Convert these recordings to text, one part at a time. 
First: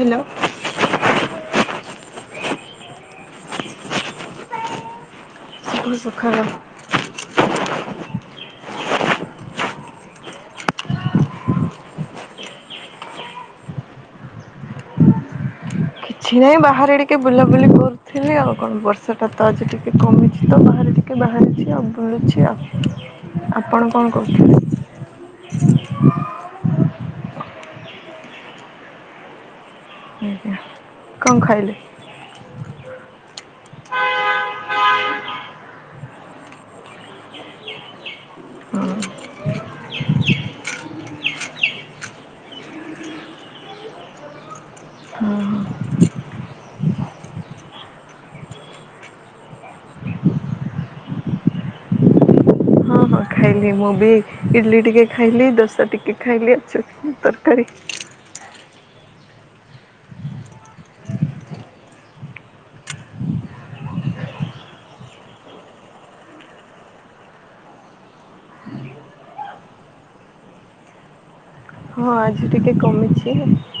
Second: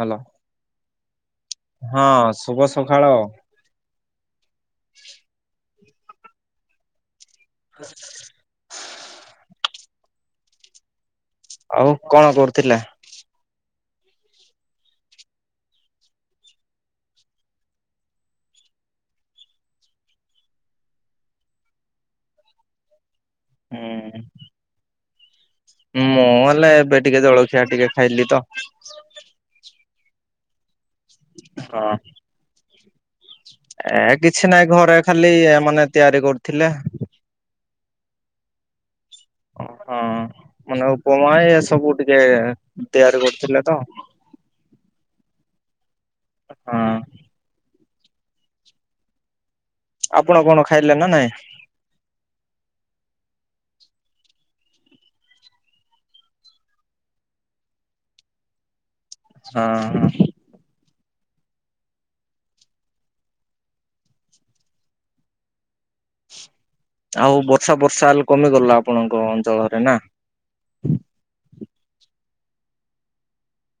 Hello, ହଁ ଶୁଭ ସଖାଳ। ଶୁଭ ସଖାଳ। [inaudible] ଆଉ କଣ କରୁଥିଲେ? କିଛି ନାହିଁ ବାହାରେ ଟିକେ ବୁଲାବୁଲି କରୁଥିଲି ଆଉ। କଣ ବର୍ଷାଟା ତ ଆଜି ଟିକେ କମିଛି ତ ବାହାରେ ଟିକ କି ବାହାରିଛି ଆଉ ବୁଲୁଛି ଆଉ। ଆପଣ କଣ ହୁଁ କରୁଛନ୍ତି? ମୁଁ ହେଲେ ଏବେ ଟିକେ ଜଳଖିଆ ଟିକେ ଖାଇଲି ତ। ଆଜ୍ଞା। କଣ ଖାଇଲେ? ହଁ। ଏ କିଛି ନାଇଁ ଘରେ ଖାଲି ମାନେ ତିଆରି କରୁଥିଲେ। ଓହଁ ମାନେ ଉପମା ଏ ସବୁ ଟିକେ ତିଆରି କରୁଥିଲେ ତ। ଓ ହୋ। ହଁ। ଆପଣ କଣ ଖାଇଲେ ନା ନାଇଁ? ହଁ ହଁ ଖାଇଲି ମୁଁ ବି ଇଡ଼ଲି ଟିକେ ଖାଇଲି ଦୋସା ଟିକେ ଖାଇଲି ଆଛ ତରକାରୀ। ହଁ। ଆଉ ବର୍ଷା ବର୍ଷା ହେଲେ କମିଗଲା ଆପଣଙ୍କ ଅଞ୍ଚଳରେ ନା? ହଁ ଆଜି ଟିକେ କମିଛି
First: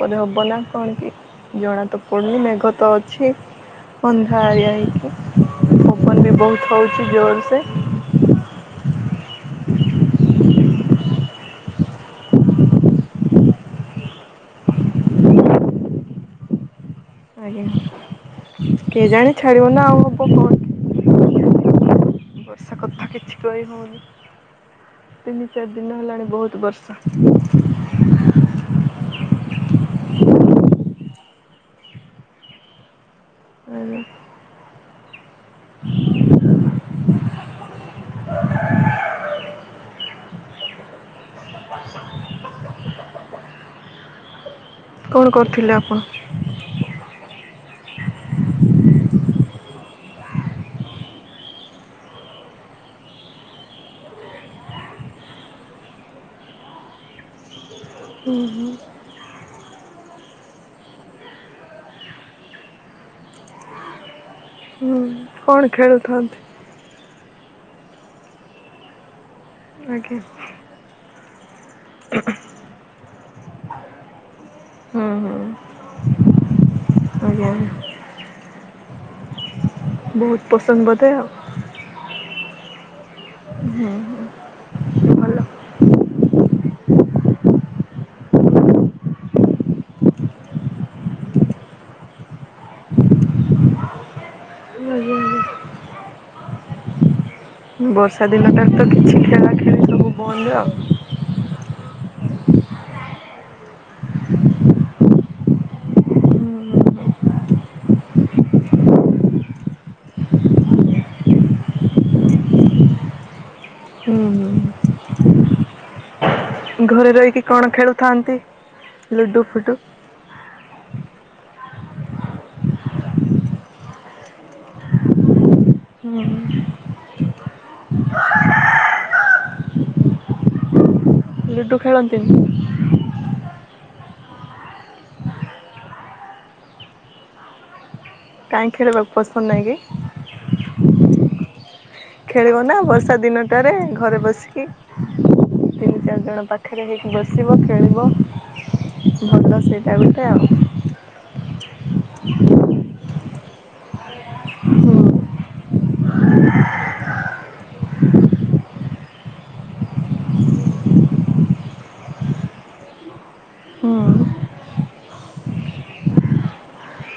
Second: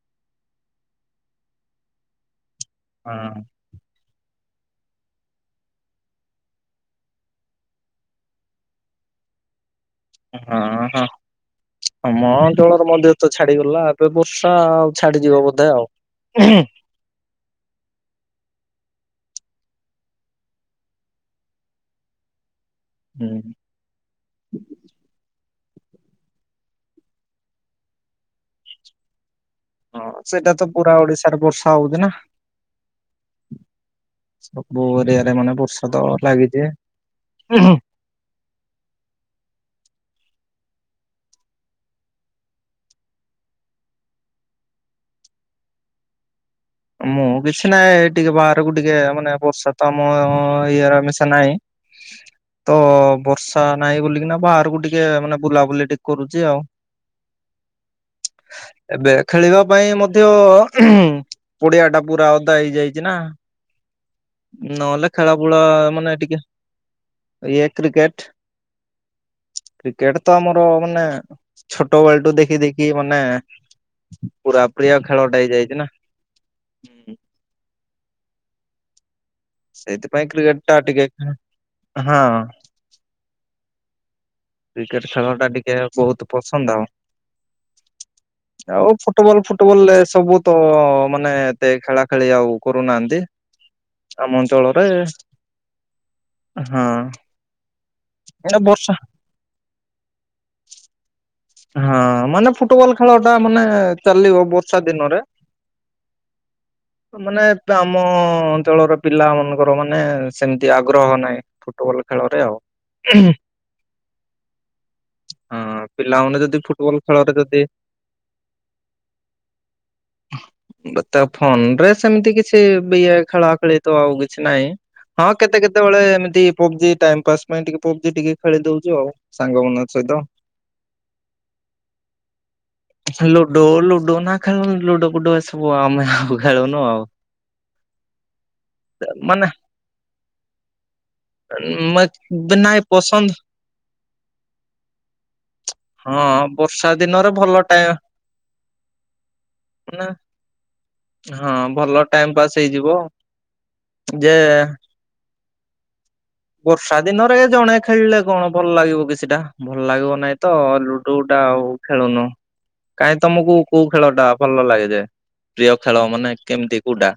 ପରେ ହେବ ନା କଣ କି ଜଣା ତ ପଡ଼ୁନି ମେଘ ତ ଅଛି। ହଁ ଅନ୍ଧାରିଆ ହେଇକି ଫବନ ବି ବହୁତ ହଉଛି ଜୋରସେ। ହଁ ହଁ। ଆମ ଅଞ୍ଚଳର ମନ୍ଦିର ତ ଛାଡିଗଲା ଏବେ ବର୍ଷା ଆଉ ଛାଡିଯିବ ବୋଧେ ଆଉ। ହୁଁ। ଆଜ୍ଞା କେଜାଣି ଛାଡ଼ିବ ନା ଆଉ ହବ କଣ୍ କି ସେ କଥା ହୁଁ କିଛି କହି ହେଉନି, ତିନି ଚାରି ଦିନ ହେଲାଣି ବହୁତ ବର୍ଷା। ହଁ ସେଇଟା ତ ପୁରା ଓଡିଶାରେ ବର୍ଷା ହଉଛି ନା। [unintelligible] ସବୁ ଏରିଆରେ ମାନେ ବର୍ଷା ତ ଲାଗିଛି। କଣ କରୁଥିଲେ ଆପଣ? ମୁଁ କିଛି ନାହିଁ ଟିକେ ବାହାରକୁ ଟିକେ ମାନେ ବର୍ଷା ତ ଆମ ଇଏର ଆମଶା ନହିଁ। ତ ବର୍ଷା ନାହିଁ ବୋଲିକିନା ବାହାରକୁ ଟିକେ ମାନେ ବୁଲାବୁଲି ଟିକେ କରୁଛି ଆଉ। ଏବେ ଖେଳିବା ପାଇଁ ମଧ୍ୟ ପଡିଆଟା ପୁରା ଓଦା ହେଇଯାଇଛି ନା ହୁଁ ନହେଲେ ଖେଳା କଣ ଫୁଳା ମାନେ ଖେଳୁଥାନ୍ତି? ଟିକେ ଇ କ୍ରିକେଟ୍। ଆଜ୍ଞା କ୍ରିକେଟ ତ ଆମର ମାନେ ଛୋଟ ବେଳଠୁ ଦେଖି ଦେ କି ମାନେ ପୁରା ପ୍ରିୟ ହୁଁ ଖେଳ ଟା ହୁଁ ହେଇ ଯାଇଛି ନା। ହୁଁ। ଆଜ୍ଞା। ସେଇଥିପାଇଁ ବହୁତ କ୍ରିକେଟ ଟା ପସନ୍ଦ ଟିକେ ବୋଧେ ଆଉ ହଁ ହୁଁ ହୁଁ। କ୍ରିକେଟ ଖେଳ ଟା ଟିକେ ବହୁତ ପସନ୍ଦ ଆଉ। ଆଉ ଫୁଟବଲ ଫୁଟବଲ ଏ ସବୁ ତ ମାନେ ଏତେ ଖେଳା ଖେଳି ଆଉ କରୁନାହାନ୍ତି। ଆମ ଅଞ୍ଚଳରେ ଆଜ୍ଞା ଆଜ୍ଞା ହଁ। ବର୍ଷା ଏ ଦିନଟା ତ ବର୍ଷା କିଛି ଖେଳା ଖେଳି ସବୁ ବନ୍ଦ ଆଉ। ହଁ ମାନେ ଫୁଟବଲ ଖେଳ ଟା ମାନେ ଚାଲିବ ବର୍ଷା ଦିନରେ। ମାନେ ଆମ ଅଞ୍ଚଳର ପିଲା ମାନଙ୍କର ମାନେ ସେମିତି ଆଗ୍ରହ ନାହିଁ। ଫୁଟବଲ ଖେଳରେ ଆଉ। ହୁଁ। ହଁ ପିଲାମାନେ ଯଦି ଫୁଟବଲ ଘରେ ଖେଳରେ ରହିକି ଯଦି କଣ ଖେଳୁଥାନ୍ତି ଲୁଡୁ ଫୁଡୁ? ତା ଫୋନ ରେ ସେମିତି କିଛି ଇଏ ଖେଳା ଖେଳି ତ ଆଉ କିଛି ନାହିଁ। ହଁ କେତେ କେତେବେଳେ ହୁଁ ଏମିତି ପବଜି ଟାଇମ ପାସ୍ ପାଇଁ ଟିକେ ପବଜି ଟିକେ ଖେଳି ଦଉଚୁ ଆଉ। ସାଙ୍ଗ ମାନଙ୍କ ସହିତ। ଲୁଡ଼ୁ ଖେଳନ୍ତିନି? ଲୁଡୋ ଲୁଡୋ ନା ଖେଳୁନି ଲୁଡୋ ଫୁଡୁ ଏସବୁ ଆମେ ଆ ଖେଳୁନୁ ଆଉ କାହିଁକି ଖେଳିବାକୁ ମାନେ ପସନ୍ଦ ନାହିଁ କି? ମ ନାଇ ପସନ୍ଦ। ଟରେ ଘରେ ବସିକି। ତିନି ହଁ ଚାରିଜଣ ପାଖରେ ବର୍ଷା ହେଇକି ଦିନରେ ଭଲ ବସିବ ଟାଇମ ଖେଳିବ ଭଲ ସେଇଟା ମାନେ ଗୋଟେ ଆଉ। ହଁ ଭଲ ଟାଇମ ପାସ୍ ହେଇଯିବ। ଯେ ବର୍ଷା ଦିନରେ ଜଣେ ଖେଳିଲେ କଣ ଭଲ ଲାଗିବ କିଛିଟା ଭଲ ଲାଗିବ ନାଇଁ। ତ ଲୁଡୁ ଟା ଆଉ ଖେଳୁନୁ। କାଇହିଁ ତମକୁ କୋଉ ହୁଁ ଖେଳ ଟା ଭଲ ଲାଗେ ଯେ ପ୍ରିୟ ଖେଳ ମାନେ କେମିତି କୋଉଟା।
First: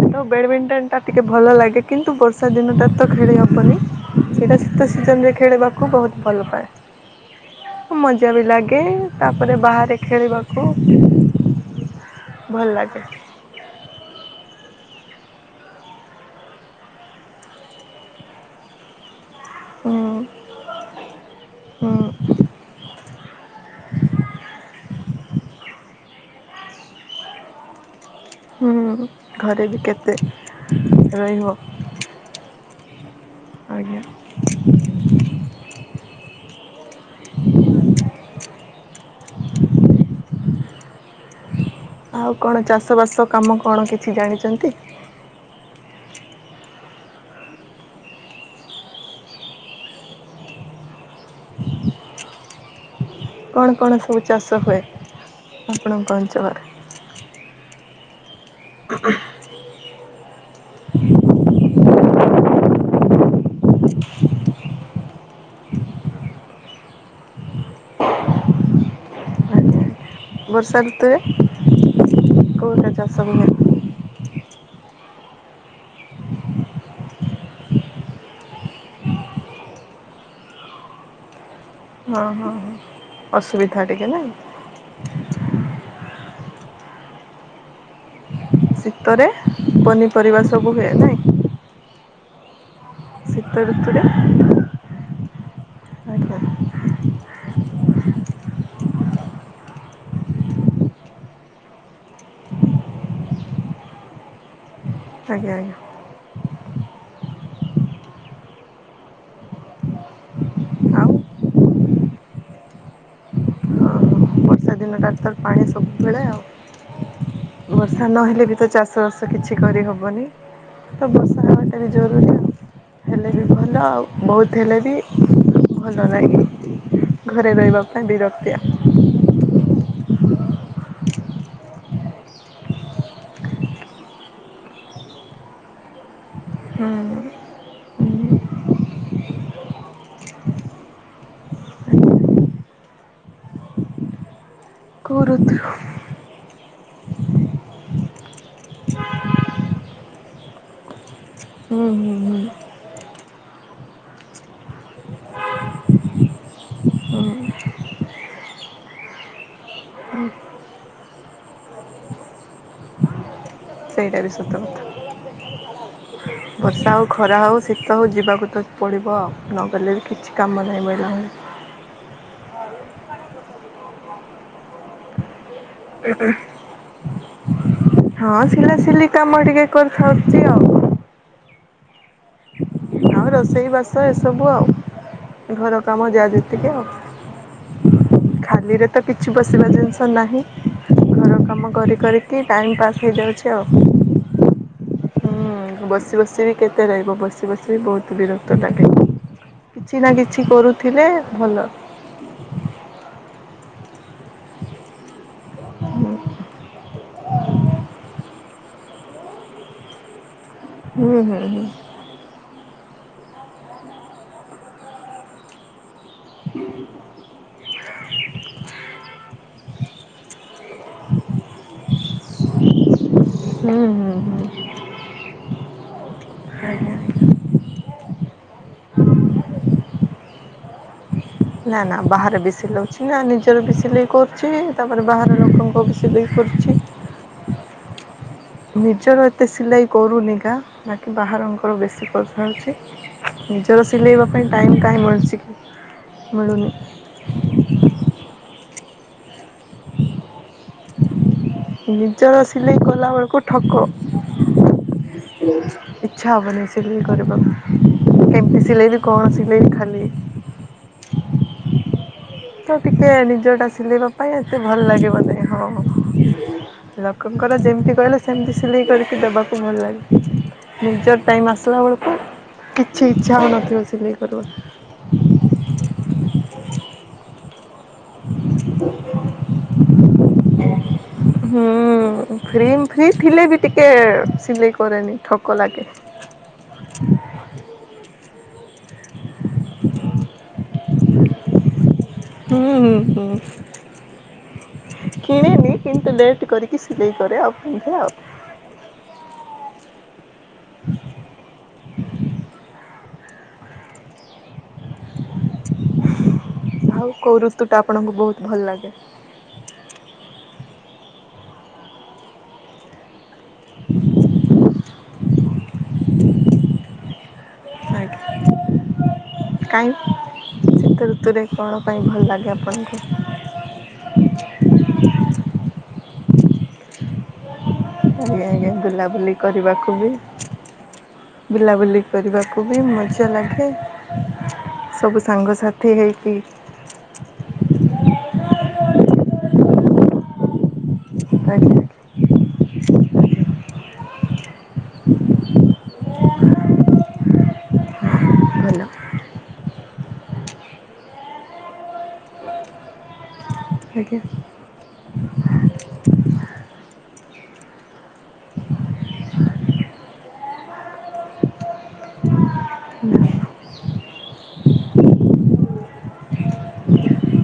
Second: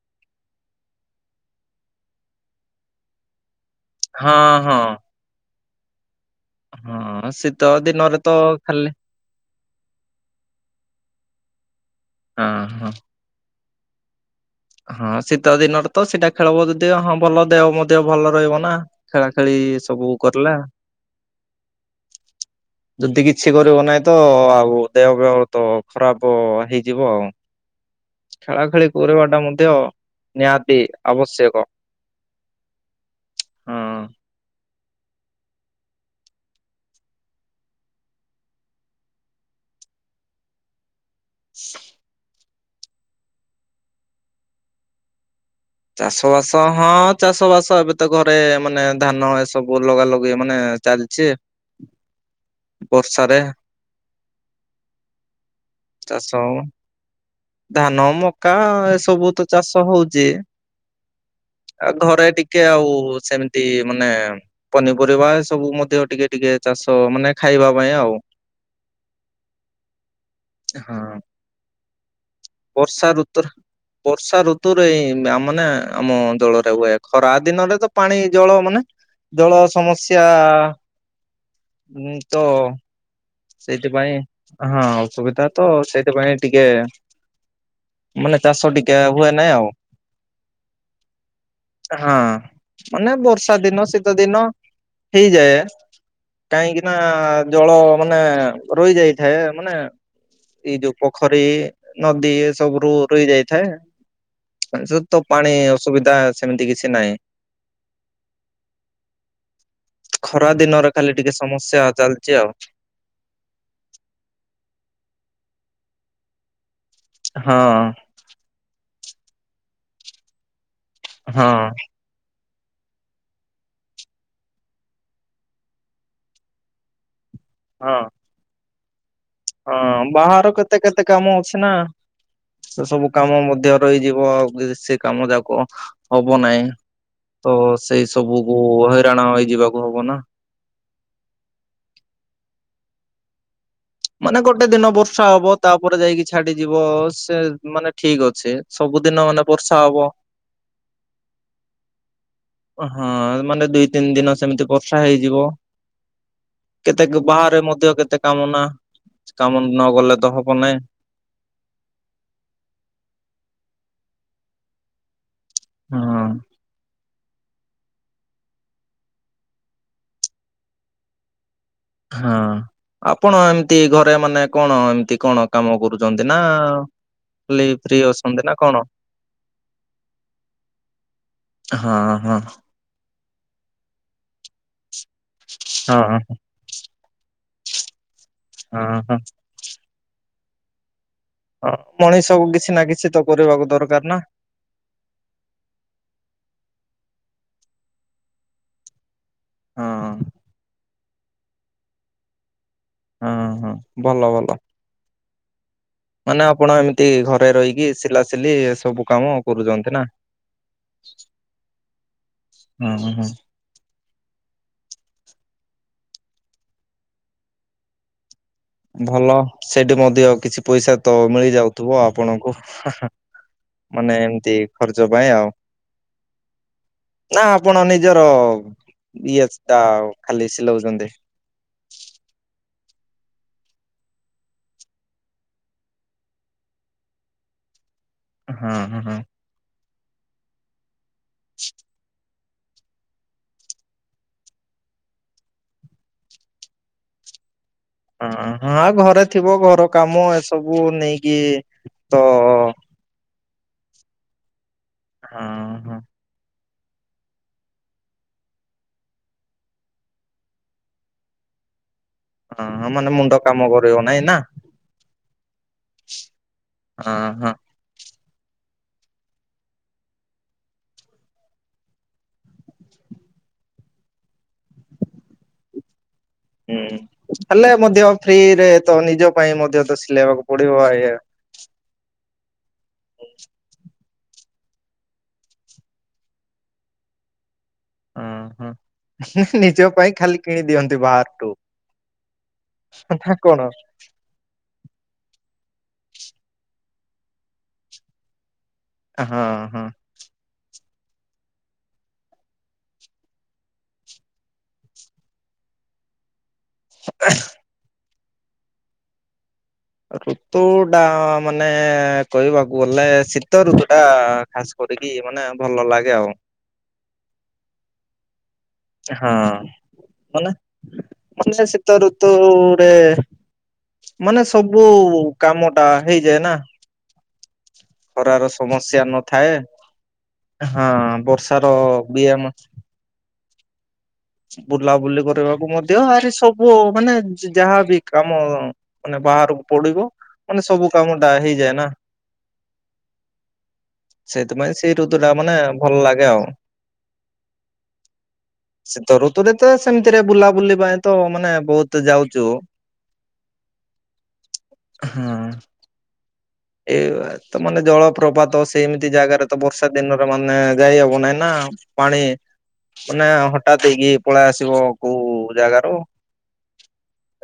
ଆ ବ୍ୟାଡମିଣ୍ଟନ ଟା ଟିକେ ଭଲ ଲାଗେ କିନ୍ତୁ ବର୍ଷା ଦିନଟା ତ ଖେଳି ହବନି। ହଁ ସେଇଟା ହଁ ଶୀତ ସିଜନରେ ଖେଳିବାକୁ ବହୁତ ଭଲ ପାଏ। ହଁ ଶୀତ ଦିନରେ ତ ମଜା ବି ଲାଗେ ଖାଲି ତାପରେ ବାହାରେ ଖେଳିବାକୁ ହଁ ଭଲ ହଁ। ଲାଗେ ହଁ ଶୀତ ଦିନରେ ତ ସେଇଟା ଖେଳ ହବ ଯଦି ହଁ ଭଲ ଦେହ ମଧ୍ୟ ଭଲ ରହିବ ନା। ଖେଳା ଖେଳି ହୁଁ ଏସବୁ କରିଲା। ହୁଁ। ଯଦି କିଛି କରିବ ନାହିଁ ତ ଆଉ ଦେହ ପେହ ତ ଖରାପ ହେଇଯିବ ଆଉ। ଖେଳା ହଁ ଖେଳି କରିବାଟା ଘରେ ମଧ୍ୟ ବି କେତେ ନିହାତି ଆବଶ୍ୟକ ରହିବ। ହଁ। ଆଜ୍ଞା। ଆଉ କଣ ଚାଷ ବାସ କାମ କଣ କିଛି ଜାଣିଛନ୍ତି? ଚାଷ ବାସ ହଁ ଚାଷ ବାସ ଏବେ ତ ଘରେ ମାନେ ଧାନ ଏସବୁ ଲଗା ଲଗି ମାନେ ଚାଲିଛି। ବର୍ଷାରେ କଣ କଣ ସବୁ ଚାଷ ହୁଏ ଆପଣଙ୍କ ଚାଷ ଅଞ୍ଚଳରେ? ଧାନ ମକା ଏସବୁ ତ ଚାଷ ହଉଚି। ଆ ଘରେ ଟିକେ ଆଉ ସେମିତି ମାନେ ପନିପରିବା ଏ ସବୁ ମଧ୍ୟ ଟିକେ ଟିକେ ଚାଷ ମାନେ ଖାଇବା ପାଇଁ ଆଉ। ଆଜ୍ଞା ବର୍ଷା ଋତୁରେ ହଁ। କୋଉଟା ବର୍ଷା ଚାଷ ହୁଏ? ଋତୁର। ବର୍ଷା ଋତୁରେ ଏଇ ମାନେ ଆମ ଜଳରେ ହୁଏ ଖରା ଦିନରେ ତ ପାଣି ଜଳ ମାନେ ଜଳ ସମସ୍ୟା। ଉଁ ହଁ ତ ହଁ। ଅସୁବିଧା ଟିକେ ସେଇଥିପାଇଁ ନାଇଁ ହଁ ଅସୁବିଧା ତ ସେଇଥିପାଇଁ ଟିକେ। ମାନେ ଚାଷ ଟିକେ ଶୀତରେ ହୁଏ ନାହିଁ ଆଉ ପନିପରିବା ସବୁ ହୁଏ ନାହିଁ। ହଁ ମାନେ ଶୀତ ବର୍ଷା ଦିନ ଋତୁରେ ଶୀତ ଦିନ। ହେଇଯାଏ ଆଜ୍ଞା କାହିଁକିନା ଜଳ। ମାନେ ରହି ଯାଇଥାଏ ମାନେ ଏଇ ଯୋଉ ପୋଖରୀ ନଦୀ ଏ ସବୁ ରୁ ରୋହି ଯାଇଥାଏ। ଜ ତ ପାଣି ଆଜ୍ଞା ଆଜ୍ଞା ଅସୁବିଧା ସେମିତି କିଛି ନାହିଁ। ଖରା ଦିନରେ ଆଉ ଖାଲି ଟିକେ ସମସ୍ୟା ଚାଲିଛି ଆଉ। ହଁ ବର୍ଷା ଦିନ ଟାକ୍ ତର ପାଣି ସବୁବେଳେ ହଁ ଆଉ ବର୍ଷା ନହେଲେ ବି ତ ଚାଷ। ଷ ବାସ କିଛି କରିହେବନି ତ ବର୍ଷା ହଁ ହେବାକାରଲି ଜରୁରୀ ଆ [inaudible] ହେଲେ ବି ଭଲ ଆଉ ବହୁତ ହେଲେ ବି ଭଲ ଲାଗେ। ଘରେ ରହିବା ହଁ। ପାଇଁ ବିରକ୍ତିଆ। ହଁ ବାହାର କେତେ କେତେ କାମ ଅଛି ନା ସେ ସବୁ କାମ ମଧ୍ୟ ରହିଯିବ ଆଉ ସେ କାମ ଯାକ ହବ ନାହିଁ। ହୁଁ। ତ ସେଇ ସବୁ କୁ ହଇରାଣ ହେଇଯିବାକୁ ହବ ନା। ମାନେ ଗୋଟେ ଦିନ କୋଉ ବର୍ଷା ହବ ଋତୁ ତାପରେ ଯାଇକି ଛାଡି ଯିବ। ସେ ମାନେ ଠିକ୍ ଅଛି। ସବୁଦିନ ମାନେ ବର୍ଷା ହବ। ହୁଁ ହୁଁ ହୁଁ। ଓ ହଁ ମାନେ ଦିଇ ତିନି ଦିନ ସେମିତି ବର୍ଷା ହେଇଯିବ। କେତେ ଗ ହୁଁ ବାହାରେ ମଧ୍ୟ କେତେ କାମ ନା, କାମ ନଗଲେ ତ ହବ ନା ସେଇଟା ବି ସତ ହଁ କଥା। ବର୍ଷା ହଉ ଖରା ହଉ, ଶୀତ ହଉ ଯିବାକୁ ତ ପଡ଼ିବ ଆଉ। ନଗଲେ ବି କିଛି କାମ ନାହିଁ ମିିଲ୍ ନାହିଁ। ହଁ। ଆପଣ ଏମିତି ଘରେ ମାନେ କଣ ଏମିତି କଣ? କାମ କରୁଚନ୍ତି ନା। ଖାଲି ଫ୍ରି ହଁ ଅଛନ୍ତି ନା କଣ? ସିଲାସିଲି କାମ ଟିକେ କରିଥାଉଚି ଆଉ। ହଁ ହଁ। ହଁ ରୋଷେଇ ବାସ ଏସବୁ ଆଉ ଘର ହଁ କାମ ଯାହା ଯେତ୍ ତିକ ଖାଲିରେ ତ ହଁ କିଛି ବସିବା ଜିନିଷ ନାହିଁ। ଘର କାମ ହଁ କରି କରିକି ଟାଇମ୍ ପାସ୍ ହେଇଯାଉଛି ଆଉ। ଗାରନ ହୁଁ ବସି ବସି ବି କେତେ ରହିବ। ବସି ବସି ବି ବହୁତ ବିରକ୍ତ ଲାଗେ। ହଁ କିଛି ନା କିଛି କରୁଥିଲେ ଭଲ। ହଁ ହଁ ଭଲ ଭଲ। ମାନେ ଆପଣ ଏମିତି ଘରେ ରହିକି ସିଲାସିଲି ଏ ସବୁ କାମ କରୁଚନ୍ତି ନା। ହୁଁ ହୁଁ ହୁଁ। ହଁ ହଁ। ଭଲ ସେଇଠି ମଧ୍ୟ କିଛି ପଇସା ତ ମିଳି ଯାଉଥିବ ଆପଣଙ୍କୁ? ହା ହା। ହୁଁ ହୁଁ ମାନେ ହୁଁ। ଏମତି ଖର୍ଚ୍ଚ ପାଇଁ ଆଉ। ଆଜ୍ଞା। ନା ଆପଣ ନିଜର ଇଏଚ୍ ତା ଖାଲି ସିଲଉଛନ୍ତି। ନା ନା ବାହାରେ ବି ସିଲଉଛି ନା ନିଜର ବି ସିଲେଇ କରୁଛି। ତାପରେ ବାହାର ଲୋକଙ୍କର ବି ସିଲେଇ କରୁଛି। ହଁ ହଁ ହଁ। ନିଜର ଏତେ ସିଲେଇ କରୁନି ଗା ନାକି ବାହାରଙ୍କର ବେଶୀ କର୍ ମିଳୁଚି। ନିଜର ସିଲେଇବା ପାଇଁ ଟାଇମ୍ କାହିଁ ମିଳୁଚି କି? ମିଳୁନି। ହଁ ହଁ ଘରେ ଥିବ ଘର କାମ ଏସବୁ ନେଇକି ତ ନିଜର ସିଲେଇ କଲା ବେଳୁକୁ ଠକ। ହଁ ହଁ। ଇଚ୍ଛା ହବନି ସିଲେଇ କରିବାକୁ କେମତି ସିଲେଇବି କଣ ସିଲେଇବି ଖାଲି। ସେ ହଁ ଟିକେ ମାନେ ମୁଣ୍ଡ କାମ ନିଜଟା କରିବ ସିଲେଇବା ନାଇଁ ପାଇଁ ନା। ଏତେ ଭଲ୍ ଲାଗିବନି। ହଁ ହଁ ହଁ ହଁ। ଲକଙ୍କର ଯେମତି କହିଲେ ସେମତି ସିଲେଇ କରିକି ଦବାକୁ ଭଲ ଲାଗେ। ନିଜର ଟାଇମ୍ ଆସିଲା ବେଳୁକୁ କିଛି ଇଚ୍ଛା ହଉନଥିବ ସିଲେଇ କରଦବାକୁ। ହୁଁ ହେଲେ ମଧ୍ୟ ଫ୍ରିରେ ତ ନିଜ ପାଇଁ ମଧ୍ୟ ତ ସିଲେଇବାକୁ ପଡିବ ଆଜ୍ଞା। ହୁଁ ଫ୍ରିମ୍ ଫ୍ରି ଥିଲେ ବି ଟିକେ ସିଲେଇ ପରେନିି ଠକ ଲାଗେ। ଉଁ ହୁଁ ହୁଁ ହୁଁ ନିଜ ପାଇଁ ଖାଲି କିଣି ଦିଅନ୍ତି ବାହାର ଟୁ। ହୁଁ ହୁଁ ହୁଁ। କିଣେନି କିନ୍ତୁ ଲେଟ୍ କରିକି ସିଲେଇ କରେ ଆଉ ପିନ୍ଧେ ଆଉ। ହଁ ହଁ। [inaudible] ଆଉ କୋଉ ଋତୁ ଟା ଆପଣଙ୍କୁ ବହୁତ ଭଲ ଲାଗେ? ଋତୁ ଟା ମାନେ କହିବାକୁ ଗଲେ ଶୀତ ଋତୁ ଟା ଖାସ୍ କରିକି ମାନେ ଭଲ ଲାଗେ ଆଉ। ହଁ କାଇଁ ହେଲା ଶୀତ ଋତୁରେ ମାନେ କଣ ଶୀତ ପାଇଁ ଭଲ ଲାଗେ ଋତୁରେ ଆପଣଙ୍କୁ? ମାନେ ସବୁ କାମ ଟା ହେଇଯାଏ ନା। ଖରାର ଆଜ୍ଞା ଆଜ୍ଞା ସମସ୍ୟା ବୁଲାବୁଲି ନଥାଏ। କରିବାକୁ ବି ହଁ ବର୍ଷାର ବୁଲାବୁଲି ବି ଆମ କରିବାକୁ ବି ମଜା ଲାଗେ। ସବୁ ବୁଲାବୁଲି କରିବାକୁ ସାଙ୍ଗସାଥି ମଧ୍ୟ ଆରେ ହେଇକି ସବୁ ବୁ ମାନେ ଯାହାବି କାମ ମାନେ ବାହାରକୁ ପଡିବ ମାନେ ସବୁ କାମ ଟା ହେଇଯାଏ ଆଜ୍ଞା ନା। ସେଇଥିପାଇଁ ସେଇ ଋତୁ ଟା ମାନେ ଭଲ ଲାଗେ ଆଉ। ଭଲ ଶୀତ ଋତୁରେ ତ ସେମିତିରେ ବୁଲା ବୁଲି ପାଇଁ ତ ମାନେ ବହୁତ ଯାଉଛୁ ଆଜ୍ଞା। ହୁଁ। ଏଇ ବା ତ ମାନେ ଜଳପ୍ରପାତ ସେ ଏମିତି ଜାଗାରେ ତ ବର୍ଷା ଦିନରେ ମାନେ ଯାଇହବ ନାଇଁ ନା ପାଣି ମାନେ ହଠାତ୍ ଦେଇକି ପଳେଇ ଆସିବ କୋଉ ଜାଗାରୁ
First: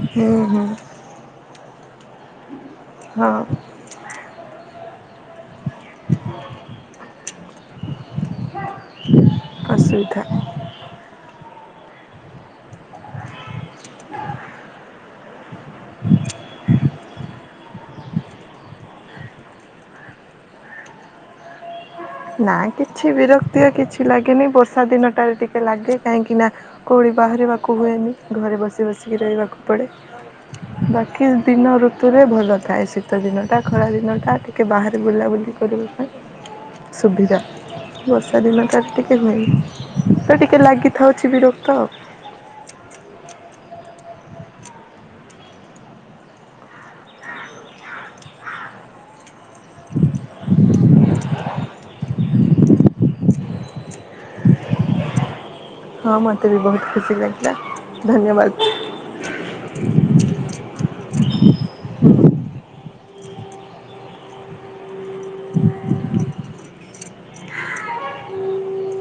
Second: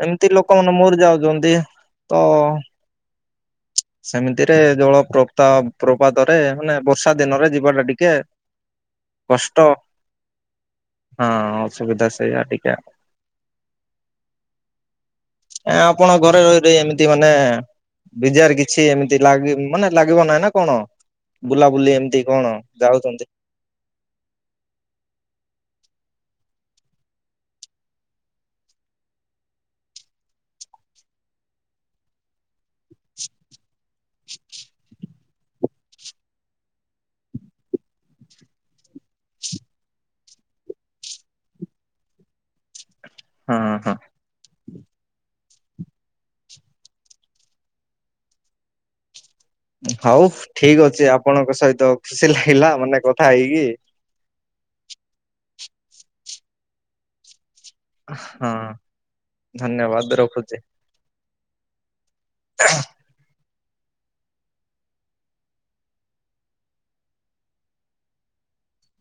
ଏମିତି ହୁଁ ହୁଁ। ଲୋକମାନେ ମୋର ଯାଉଛନ୍ତି ତ ହଁ। ସେମିତିରେ ଜଳ ପ୍ରତା ପ୍ରପାତରେ ମାନେ ବର୍ଷା ଦିନରେ ଯିବାଟା ଟିକେ କଷ୍ଟ ଅସୁବିଧା ହଁ ଅସୁବିଧା ସେଇଆ ଟିକେ ଆ ଆପଣଙ୍କ ଘରେ ରହିିଲେ ଏମିତି ମାନେ ବିଜାର କିଛି ଛି ଏମିତି ଲାଗ ମାନେ ଲାଗିବ ନାହିଁ ନା କଣ ବୁଲାବୁଲି ଏମିତି କଣ ନା କିଛି ଯାଉଛନ୍ତି? ବିରକ୍ତି କିଛି ଲାଗେନି ବର୍ଷା ଦିନଟାରେ ଟିକେ ଲାଗେ କାହିଁକି ନା କଉଁଡ଼ି ବାହାରିବାକୁ ହୁଏନି। ଘରେ ବସି ବସିକି ରହିବାକୁ ପଡ଼େ। ବାକି ଦିନ ଋତୁରେ ଭଲ ଥାଏ ଶୀତ ଦିନଟା ଖରା ଦିନଟା ଟିକେ କେ ବାହାରେ ବୁଲାବୁଲି କରିବା ପାଇଁ ସୁବିଧା ବର୍ଷା ଦିନ ତ ଟିକେ ହୁଏନି ତ ଟିକେ ଲାଗିଥାଉଛି ବିରକ୍ତ ଆଉ। ହଁ ହଁ। ହଉ ଠିକ ଅଛି ଆପଣଙ୍କ ସହିତ ଖୁସି ଲାଗିଲା ମାନେ କଥା ହେଇକି। ହଁ ମତେ ବି ବହୁତ ଖୁସି ଲାଗିଲା। ହଁ ଧନ୍ୟବାଦ ଧନ୍ୟବାଦ ରଖୁଛି। ହଁ [inaudible] [unintelligible]